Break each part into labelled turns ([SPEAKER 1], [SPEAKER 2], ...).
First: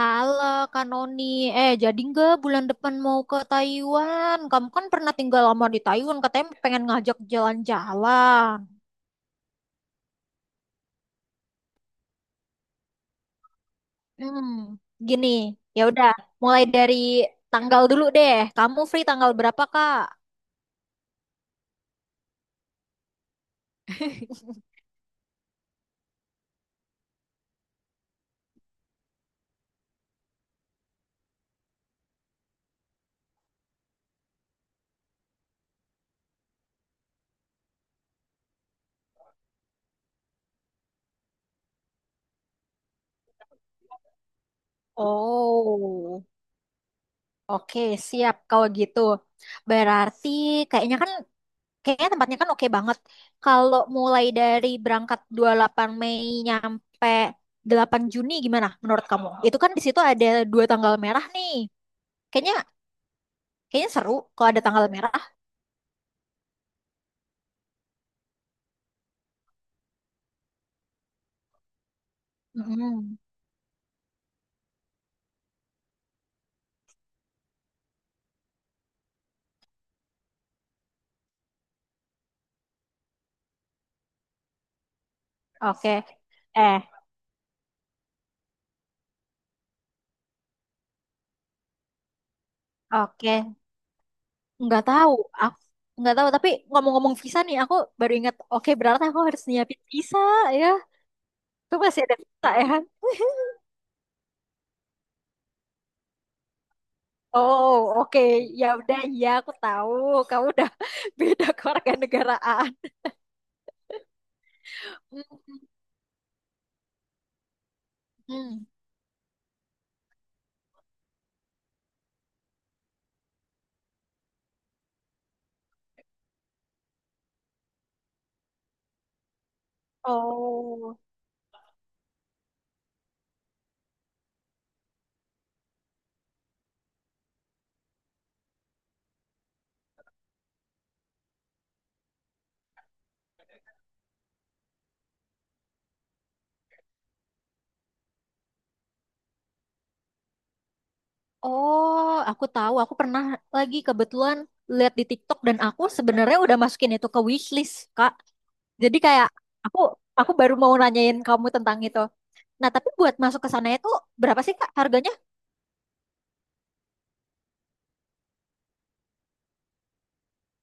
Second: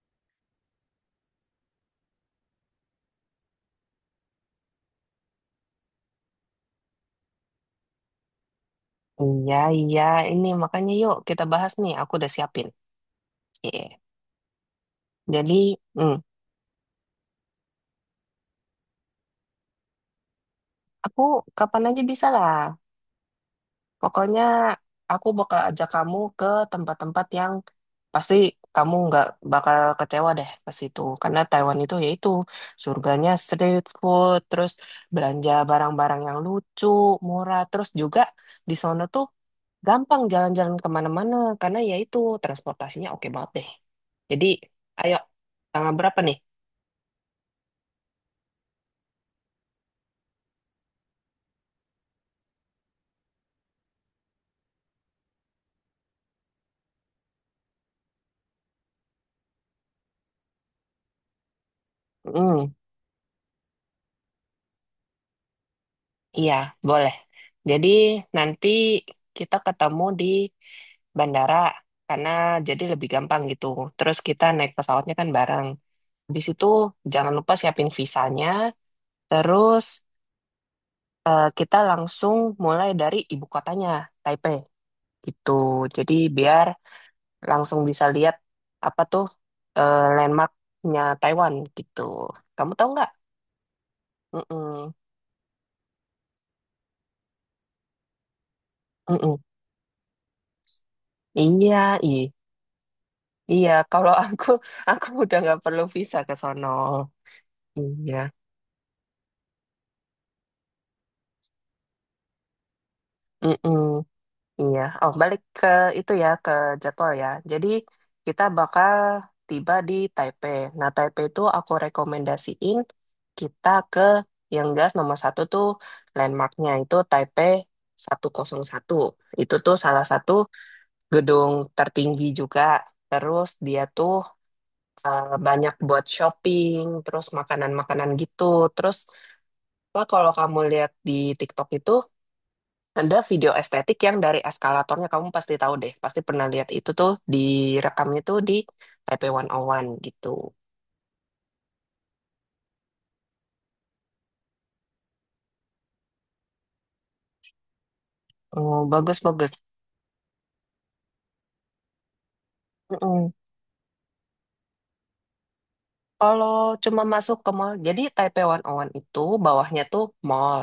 [SPEAKER 1] Halo Kak Noni, eh jadi nggak bulan depan mau ke Taiwan? Kamu kan pernah tinggal lama di Taiwan, katanya pengen ngajak jalan-jalan.
[SPEAKER 2] Iya, iya, ini makanya yuk kita bahas nih. Aku udah siapin. Iya.
[SPEAKER 1] Hmm, gini,
[SPEAKER 2] Jadi,
[SPEAKER 1] ya udah,
[SPEAKER 2] mm,
[SPEAKER 1] mulai dari tanggal dulu deh. Kamu free tanggal berapa Kak?
[SPEAKER 2] aku kapan aja bisa lah. Pokoknya aku bakal ajak kamu ke tempat-tempat yang pasti kamu nggak bakal kecewa deh ke situ. Karena Taiwan itu yaitu surganya street food, terus belanja barang-barang yang lucu, murah, terus juga di sana tuh gampang jalan-jalan kemana-mana karena yaitu transportasinya oke banget deh. Jadi, ayo tanggal berapa
[SPEAKER 1] Oh,
[SPEAKER 2] nih?
[SPEAKER 1] oke, siap kalau gitu. Berarti kayaknya kan Kayaknya tempatnya kan oke banget. Kalau mulai dari berangkat 28 Mei nyampe 8 Juni gimana menurut kamu? Itu kan di situ ada dua tanggal merah nih. Kayaknya
[SPEAKER 2] Mm,
[SPEAKER 1] kayaknya seru kalau ada tanggal merah.
[SPEAKER 2] iya, boleh. Jadi nanti kita ketemu di bandara karena jadi lebih
[SPEAKER 1] Mm-mm.
[SPEAKER 2] gampang gitu. Terus kita naik pesawatnya kan bareng. Habis itu jangan lupa siapin visanya. Terus kita langsung mulai dari ibu kotanya, Taipei. Gitu.
[SPEAKER 1] Oke.
[SPEAKER 2] Jadi biar
[SPEAKER 1] Eh,
[SPEAKER 2] langsung bisa lihat apa tuh landmarknya Taiwan gitu. Kamu tahu nggak?
[SPEAKER 1] oke. Nggak
[SPEAKER 2] Mm-mm.
[SPEAKER 1] tahu. Aku nggak tahu, tapi ngomong-ngomong visa nih aku baru ingat. Oke, berarti aku
[SPEAKER 2] Mm-mm.
[SPEAKER 1] harus nyiapin visa ya. Itu
[SPEAKER 2] Iya.
[SPEAKER 1] masih ada visa ya kan?
[SPEAKER 2] Iya, kalau aku udah nggak perlu visa ke sono.
[SPEAKER 1] Oh, oke.
[SPEAKER 2] Iya.
[SPEAKER 1] Ya udah, ya aku tahu. Kamu udah beda kewarganegaraan.
[SPEAKER 2] Mm-mm. Iya. Oh, balik ke itu ya ke jadwal ya. Jadi kita
[SPEAKER 1] Hmm.
[SPEAKER 2] bakal tiba di Taipei. Nah, Taipei itu aku rekomendasiin kita ke yang jelas nomor satu tuh landmarknya itu Taipei 101. Itu tuh salah satu
[SPEAKER 1] Oh.
[SPEAKER 2] gedung tertinggi juga. Terus dia tuh banyak buat shopping, terus makanan-makanan gitu. Terus Pak, kalau kamu lihat di TikTok itu ada video estetik yang dari eskalatornya kamu pasti tahu deh, pasti pernah lihat itu tuh direkamnya tuh di Taipei 101 gitu.
[SPEAKER 1] Oh, aku tahu. Aku pernah lagi kebetulan lihat di TikTok dan aku sebenarnya udah masukin itu ke wishlist, Kak.
[SPEAKER 2] Oh,
[SPEAKER 1] Jadi
[SPEAKER 2] bagus
[SPEAKER 1] kayak
[SPEAKER 2] bagus.
[SPEAKER 1] aku aku baru mau nanyain kamu tentang itu. Nah, tapi buat
[SPEAKER 2] Mm-mm.
[SPEAKER 1] masuk ke sana itu berapa sih, Kak, harganya?
[SPEAKER 2] Kalau cuma masuk ke mall, jadi Taipei 101 itu bawahnya tuh mall.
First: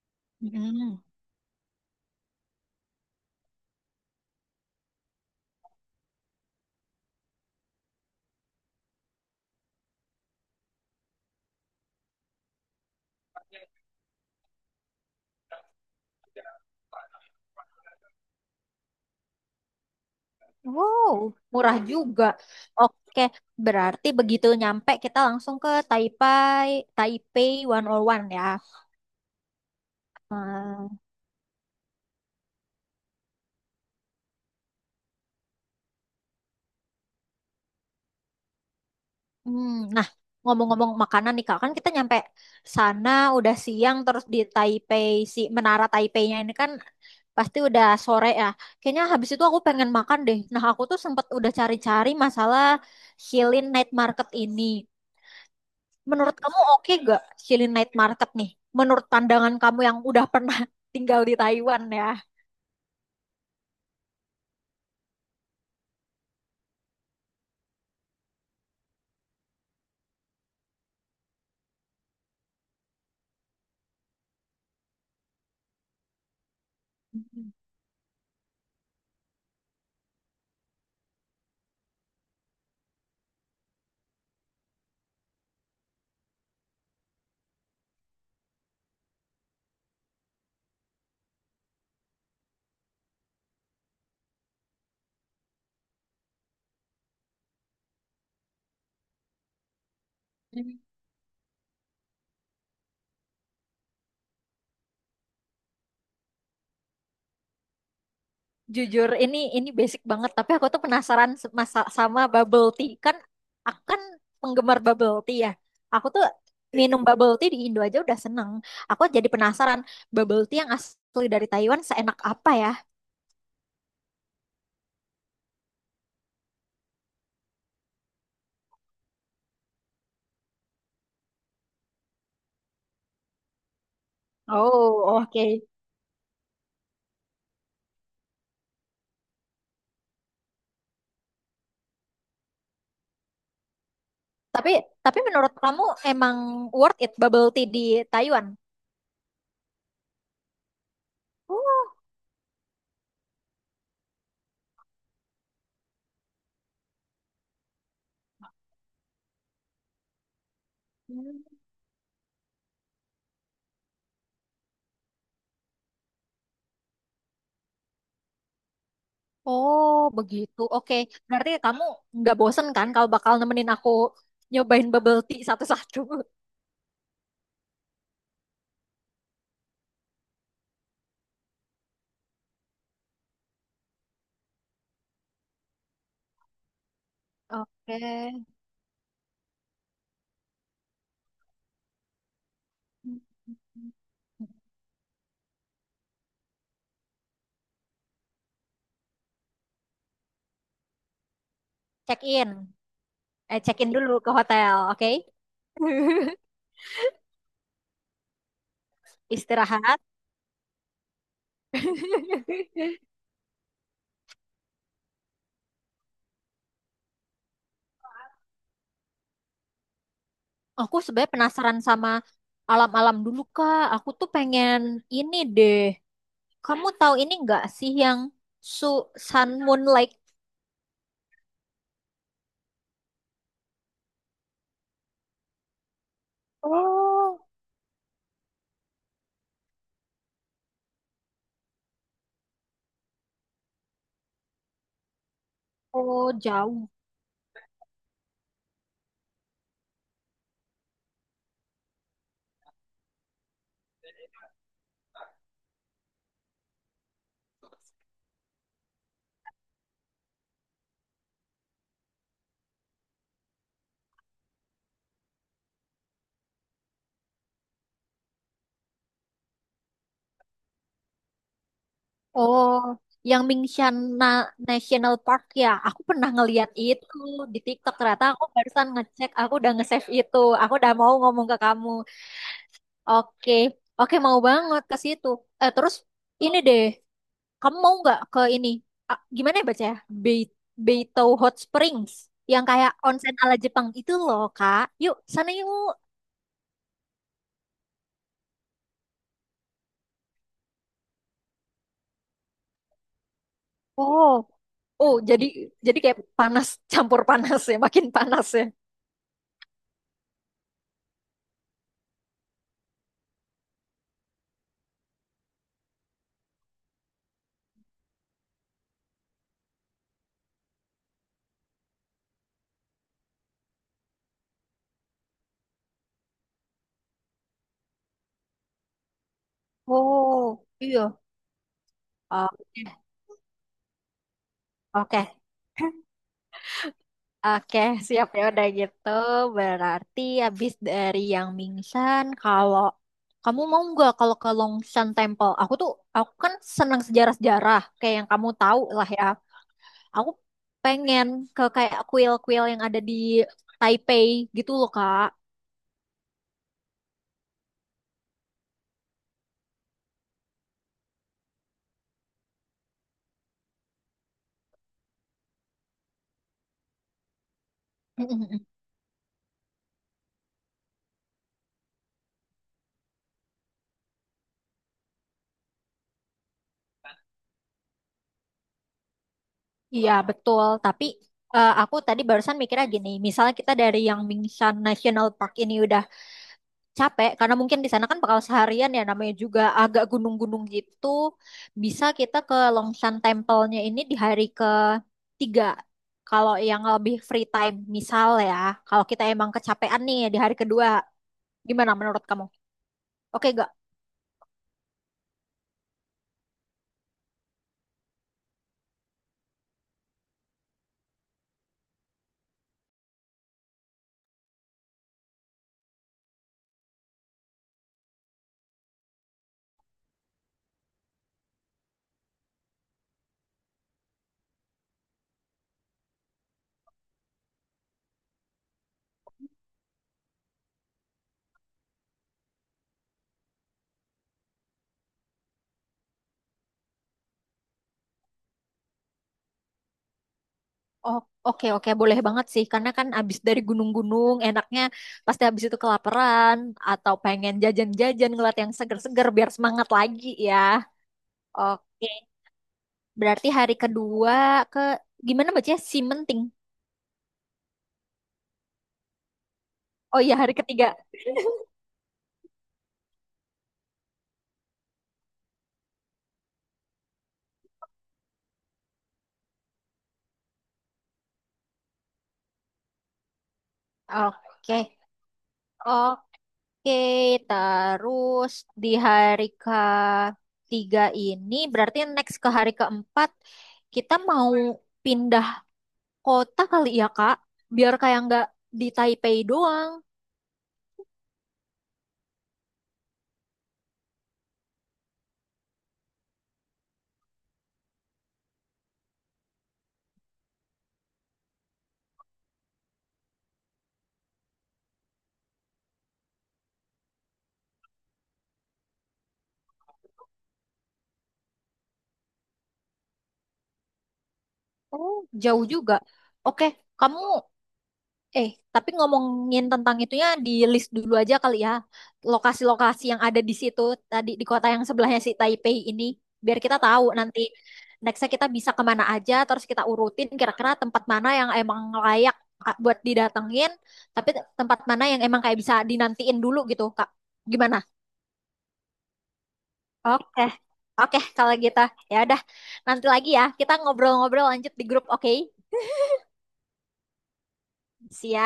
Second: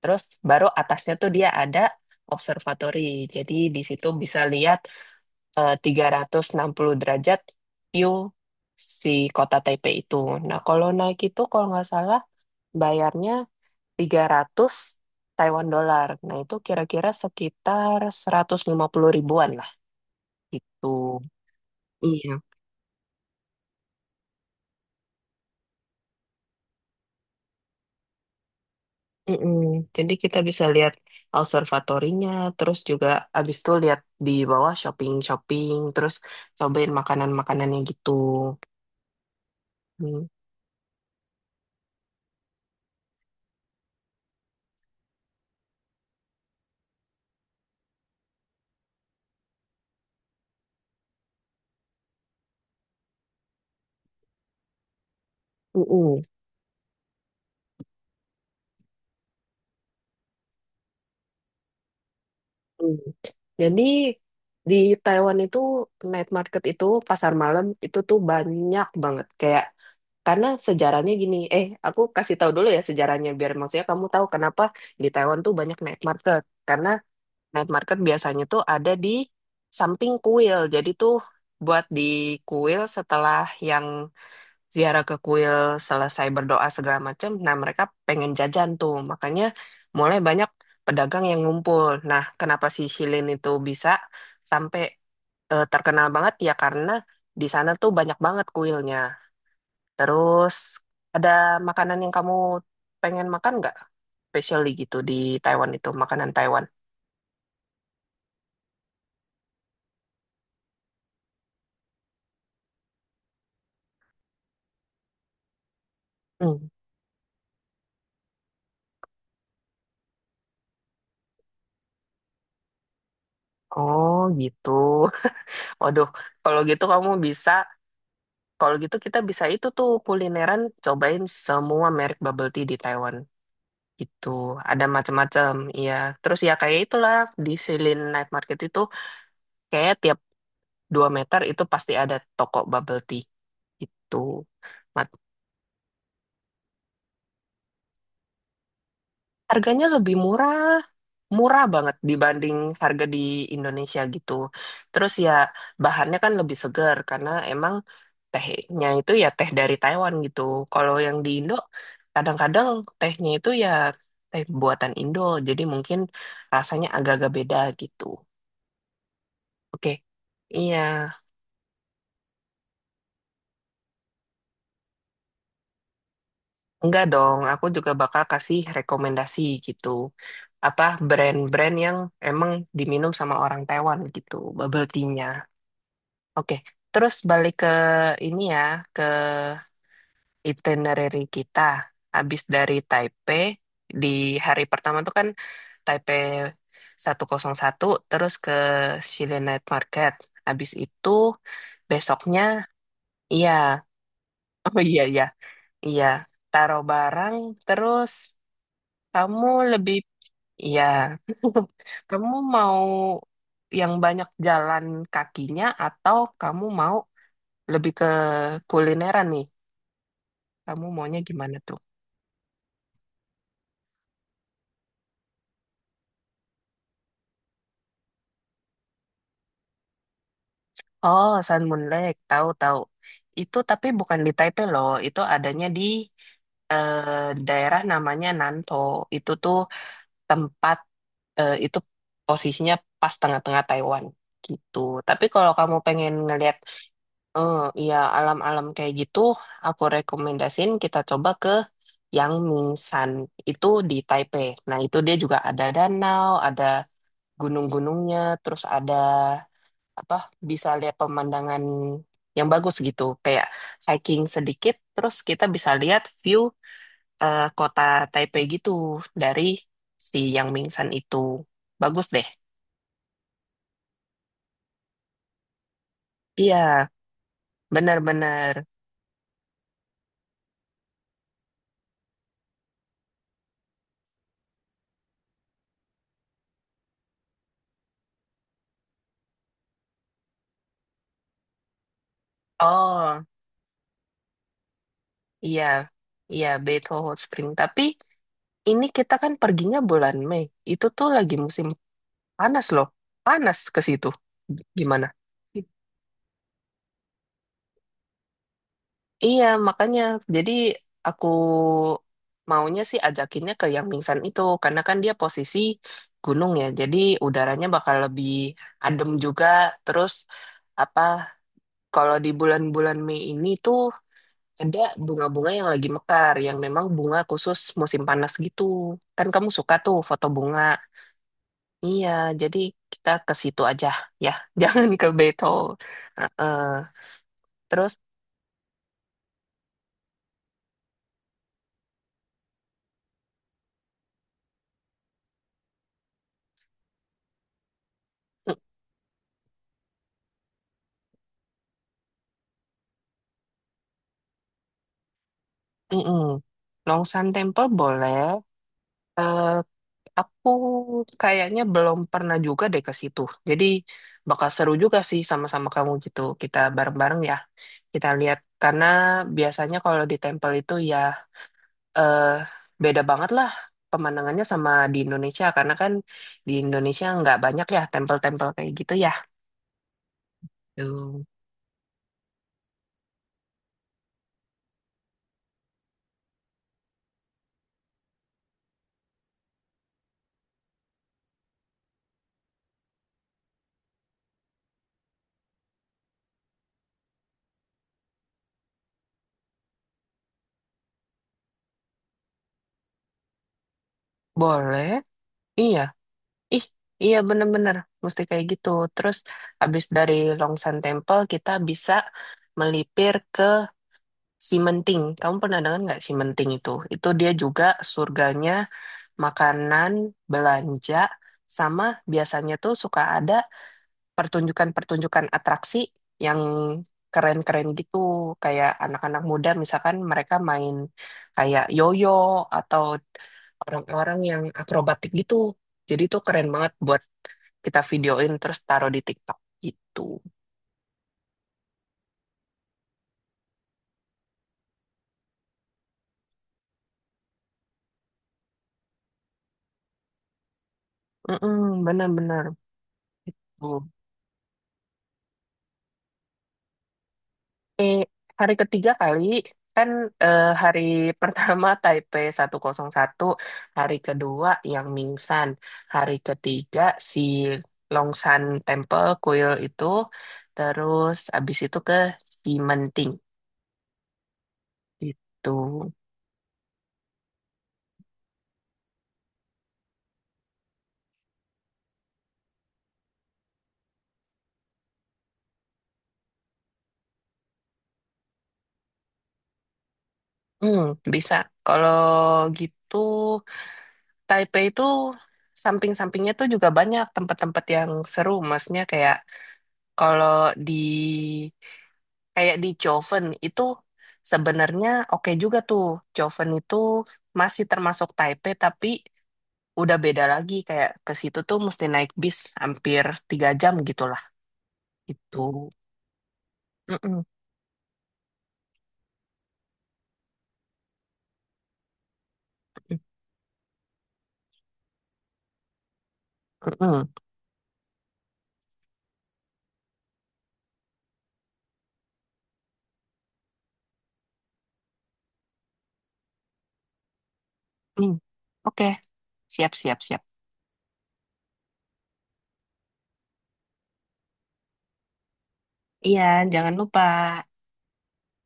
[SPEAKER 2] Terus baru
[SPEAKER 1] Hmm.
[SPEAKER 2] atasnya tuh dia ada observatory. Jadi di situ bisa lihat 360 derajat view si kota Taipei itu. Nah, kalau naik itu kalau nggak salah bayarnya 300 Taiwan dolar. Nah, itu kira-kira sekitar 150 ribuan lah gitu.
[SPEAKER 1] Wow, murah juga.
[SPEAKER 2] Iya.
[SPEAKER 1] Oke, berarti begitu nyampe kita langsung ke Taipei, Taipei 101 ya.
[SPEAKER 2] Mm-mm. Jadi kita bisa lihat
[SPEAKER 1] Hmm.
[SPEAKER 2] observatorinya, terus juga abis itu lihat di bawah shopping-shopping, terus cobain makanan-makanannya gitu.
[SPEAKER 1] Hmm, nah,
[SPEAKER 2] Mm.
[SPEAKER 1] ngomong-ngomong makanan nih Kak, kan kita nyampe sana udah siang terus di Taipei si Menara Taipei-nya ini kan pasti udah sore ya. Kayaknya habis itu aku pengen makan deh. Nah, aku tuh sempet udah cari-cari masalah Shilin Night Market ini.
[SPEAKER 2] Mm-mm.
[SPEAKER 1] Menurut kamu oke gak Shilin Night Market nih? Menurut pandangan kamu yang udah pernah tinggal di Taiwan ya.
[SPEAKER 2] Mm. Jadi di Taiwan itu night market itu pasar malam itu tuh banyak banget. Kayak karena sejarahnya gini, aku kasih tahu dulu ya sejarahnya biar maksudnya kamu tahu kenapa di Taiwan tuh banyak night market. Karena night market biasanya tuh ada di samping kuil. Jadi tuh buat di kuil setelah yang ziarah ke kuil selesai berdoa segala macam, nah mereka pengen jajan tuh. Makanya mulai banyak pedagang yang ngumpul. Nah, kenapa si Shilin itu bisa sampai terkenal banget ya karena di sana tuh banyak banget kuilnya. Terus ada makanan yang kamu pengen makan nggak? Especially gitu di Taiwan itu, makanan Taiwan.
[SPEAKER 1] Jujur, ini basic banget, tapi aku tuh penasaran sama bubble tea. Kan aku kan penggemar bubble tea ya. Aku tuh
[SPEAKER 2] Hmm.
[SPEAKER 1] minum bubble tea di Indo aja udah seneng. Aku jadi penasaran bubble tea yang asli dari Taiwan seenak apa ya?
[SPEAKER 2] Oh gitu. Waduh, kalau gitu kamu bisa, kalau gitu kita bisa itu tuh kulineran cobain semua merek bubble tea di Taiwan. Itu ada
[SPEAKER 1] Oh, oke.
[SPEAKER 2] macam-macam, iya. Terus ya kayak itulah di Silin Night Market itu kayak tiap 2 meter itu pasti ada toko bubble tea. Itu.
[SPEAKER 1] Tapi tapi menurut kamu emang worth it bubble tea di Taiwan?
[SPEAKER 2] Harganya lebih murah, murah
[SPEAKER 1] Oh,
[SPEAKER 2] banget dibanding harga di Indonesia gitu. Terus ya bahannya kan lebih segar karena emang tehnya itu ya teh dari Taiwan gitu. Kalau yang di Indo
[SPEAKER 1] hmm.
[SPEAKER 2] kadang-kadang tehnya itu ya teh buatan Indo, jadi mungkin rasanya agak-agak beda gitu. Oke.
[SPEAKER 1] Oh, begitu.
[SPEAKER 2] Iya,
[SPEAKER 1] Oke, berarti kamu nggak bosen kan kalau bakal nemenin aku nyobain bubble tea satu-satu?
[SPEAKER 2] enggak dong. Aku juga bakal kasih rekomendasi gitu. Apa brand-brand yang emang diminum sama orang Taiwan gitu, bubble tea. Oke, terus balik ke ini ya, ke itinerary kita. Habis dari Taipei,
[SPEAKER 1] Oke.
[SPEAKER 2] di hari pertama tuh kan Taipei 101, terus ke Xile Night Market. Habis itu,
[SPEAKER 1] check
[SPEAKER 2] besoknya,
[SPEAKER 1] in
[SPEAKER 2] iya,
[SPEAKER 1] check in dulu ke hotel,
[SPEAKER 2] oh iya,
[SPEAKER 1] oke.
[SPEAKER 2] iya, iya, taruh barang, terus kamu lebih,
[SPEAKER 1] Istirahat.
[SPEAKER 2] iya, kamu mau yang banyak jalan kakinya atau kamu mau lebih ke kulineran nih? Kamu
[SPEAKER 1] Aku
[SPEAKER 2] maunya
[SPEAKER 1] sebenarnya
[SPEAKER 2] gimana tuh?
[SPEAKER 1] penasaran sama alam-alam dulu Kak, aku tuh pengen ini deh, kamu tahu ini nggak sih yang su Sun Moon Lake?
[SPEAKER 2] Oh, Sun Moon Lake, tahu-tahu. Itu tapi bukan di Taipei loh, itu adanya di
[SPEAKER 1] Oh.
[SPEAKER 2] daerah namanya Nanto. Itu tuh tempat itu posisinya pas tengah-tengah Taiwan gitu. Tapi kalau kamu pengen
[SPEAKER 1] Oh,
[SPEAKER 2] ngelihat
[SPEAKER 1] jauh.
[SPEAKER 2] eh ya alam-alam kayak gitu, aku rekomendasiin kita coba ke Yangmingshan. Itu di Taipei. Nah, itu dia juga ada danau, ada gunung-gunungnya, terus ada apa bisa lihat pemandangan yang bagus gitu kayak hiking sedikit terus kita bisa lihat view kota Taipei gitu dari si Yang Mingsan itu bagus deh.
[SPEAKER 1] Oh, yang Mingshan National Park ya, aku pernah ngeliat
[SPEAKER 2] Iya,
[SPEAKER 1] itu di TikTok. Ternyata aku
[SPEAKER 2] benar-benar.
[SPEAKER 1] barusan ngecek, aku udah nge-save itu, aku udah mau ngomong ke kamu. Oke. Oke, mau banget ke situ. Eh, terus ini deh, kamu mau nggak ke ini? Ah, gimana ya baca ya? Bei- Beito Hot Springs. Yang kayak
[SPEAKER 2] Oh
[SPEAKER 1] onsen ala Jepang itu loh, Kak. Yuk, sana
[SPEAKER 2] iya,
[SPEAKER 1] yuk.
[SPEAKER 2] iya, Beito Hot Spring tapi ini kita kan perginya bulan Mei itu tuh lagi musim panas loh panas ke situ
[SPEAKER 1] Oh.
[SPEAKER 2] gimana.
[SPEAKER 1] Oh, jadi kayak panas campur panas ya, makin panas ya.
[SPEAKER 2] Iya, makanya jadi aku maunya sih ajakinnya ke yang pingsan itu karena kan dia posisi gunung ya. Jadi udaranya bakal lebih adem juga. Terus apa kalau di bulan-bulan Mei ini tuh ada bunga-bunga yang lagi mekar yang memang bunga khusus musim panas gitu. Kan kamu suka tuh foto bunga.
[SPEAKER 1] Oh. Iya.
[SPEAKER 2] Iya, jadi kita ke situ aja ya. Jangan ke
[SPEAKER 1] Oke, oke,
[SPEAKER 2] Beto. Heeh.
[SPEAKER 1] oke,
[SPEAKER 2] Terus
[SPEAKER 1] siap ya udah gitu. Berarti habis dari yang Mingsan, kalau kamu mau nggak kalau ke Longshan Temple? Aku tuh, aku kan senang sejarah-sejarah, kayak yang kamu
[SPEAKER 2] mm,
[SPEAKER 1] tahu lah ya. Aku pengen ke kayak kuil-kuil yang ada di Taipei gitu loh, Kak.
[SPEAKER 2] mm-mm. Longsan Temple boleh. Eh, aku kayaknya belum pernah juga deh ke situ. Jadi bakal seru juga sih sama-sama kamu gitu. Kita bareng-bareng ya. Kita lihat karena biasanya kalau di temple itu ya eh beda banget lah pemandangannya sama di Indonesia karena kan di Indonesia nggak banyak ya temple tempel kayak gitu ya.
[SPEAKER 1] Iya, betul. Tapi
[SPEAKER 2] Tuh.
[SPEAKER 1] eh, aku tadi barusan mikirnya gini, misalnya kita dari yang Mingshan National Park ini udah capek, karena mungkin di sana kan bakal seharian ya, namanya juga agak gunung-gunung gitu. Bisa kita ke Longshan Temple-nya ini di hari ketiga. Kalau yang lebih free time, misal ya, kalau kita emang kecapean nih di hari kedua, gimana menurut kamu? Oke.
[SPEAKER 2] Boleh. Iya. Ih, iya bener-bener mesti kayak gitu. Terus abis dari Long Temple kita bisa melipir ke Simenting, kamu pernah dengar nggak Simenting itu? Itu dia juga surganya makanan, belanja, sama biasanya tuh suka ada pertunjukan-pertunjukan atraksi yang keren-keren gitu. Kayak anak-anak muda misalkan mereka main kayak yoyo atau orang-orang yang akrobatik gitu. Jadi itu keren banget buat kita videoin terus taruh di TikTok gitu.
[SPEAKER 1] Oh, oke, oke, boleh banget sih, karena kan abis dari gunung-gunung enaknya pasti abis itu kelaparan atau pengen jajan-jajan ngeliat yang seger-seger biar semangat lagi ya.
[SPEAKER 2] Mm-mm,
[SPEAKER 1] Oke,
[SPEAKER 2] benar-benar.
[SPEAKER 1] berarti
[SPEAKER 2] Gitu.
[SPEAKER 1] hari kedua ke, gimana bacanya, Simenting.
[SPEAKER 2] Eh, Hari ketiga kali kan
[SPEAKER 1] Oh iya, hari
[SPEAKER 2] hari
[SPEAKER 1] ketiga.
[SPEAKER 2] pertama Taipei 101 hari kedua yang Mingsan, hari ketiga si Longshan Temple kuil itu, terus abis itu ke Simenting
[SPEAKER 1] Oke.
[SPEAKER 2] gitu.
[SPEAKER 1] Oke, terus di hari ketiga ini berarti next ke hari keempat kita mau pindah kota kali ya, Kak, biar kayak nggak di Taipei doang.
[SPEAKER 2] Hmm, bisa. Kalau gitu Taipei itu samping-sampingnya tuh juga banyak tempat-tempat yang seru, maksudnya kayak kalau di Kayak di Joven itu sebenarnya oke juga tuh. Joven itu masih termasuk Taipei tapi udah beda lagi. Kayak ke situ tuh mesti naik bis hampir 3 jam gitulah.
[SPEAKER 1] Oh,
[SPEAKER 2] Itu.
[SPEAKER 1] jauh juga. Oke, kamu,
[SPEAKER 2] Mm-mm,
[SPEAKER 1] eh tapi ngomongin tentang itunya di list dulu aja kali ya. Lokasi-lokasi yang ada di situ tadi di kota yang sebelahnya si Taipei ini, biar kita
[SPEAKER 2] mm-mm,
[SPEAKER 1] tahu
[SPEAKER 2] mm.
[SPEAKER 1] nanti nextnya kita bisa kemana aja, terus kita urutin kira-kira tempat mana yang emang layak Kak, buat didatengin, tapi tempat mana yang emang kayak bisa dinantiin dulu gitu Kak. Gimana?
[SPEAKER 2] Oke. Siap, siap, siap.
[SPEAKER 1] Oke. Oke, kalau gitu ya udah nanti lagi ya kita ngobrol-ngobrol lanjut di grup, oke?
[SPEAKER 2] Iya, jangan lupa.
[SPEAKER 1] Siap.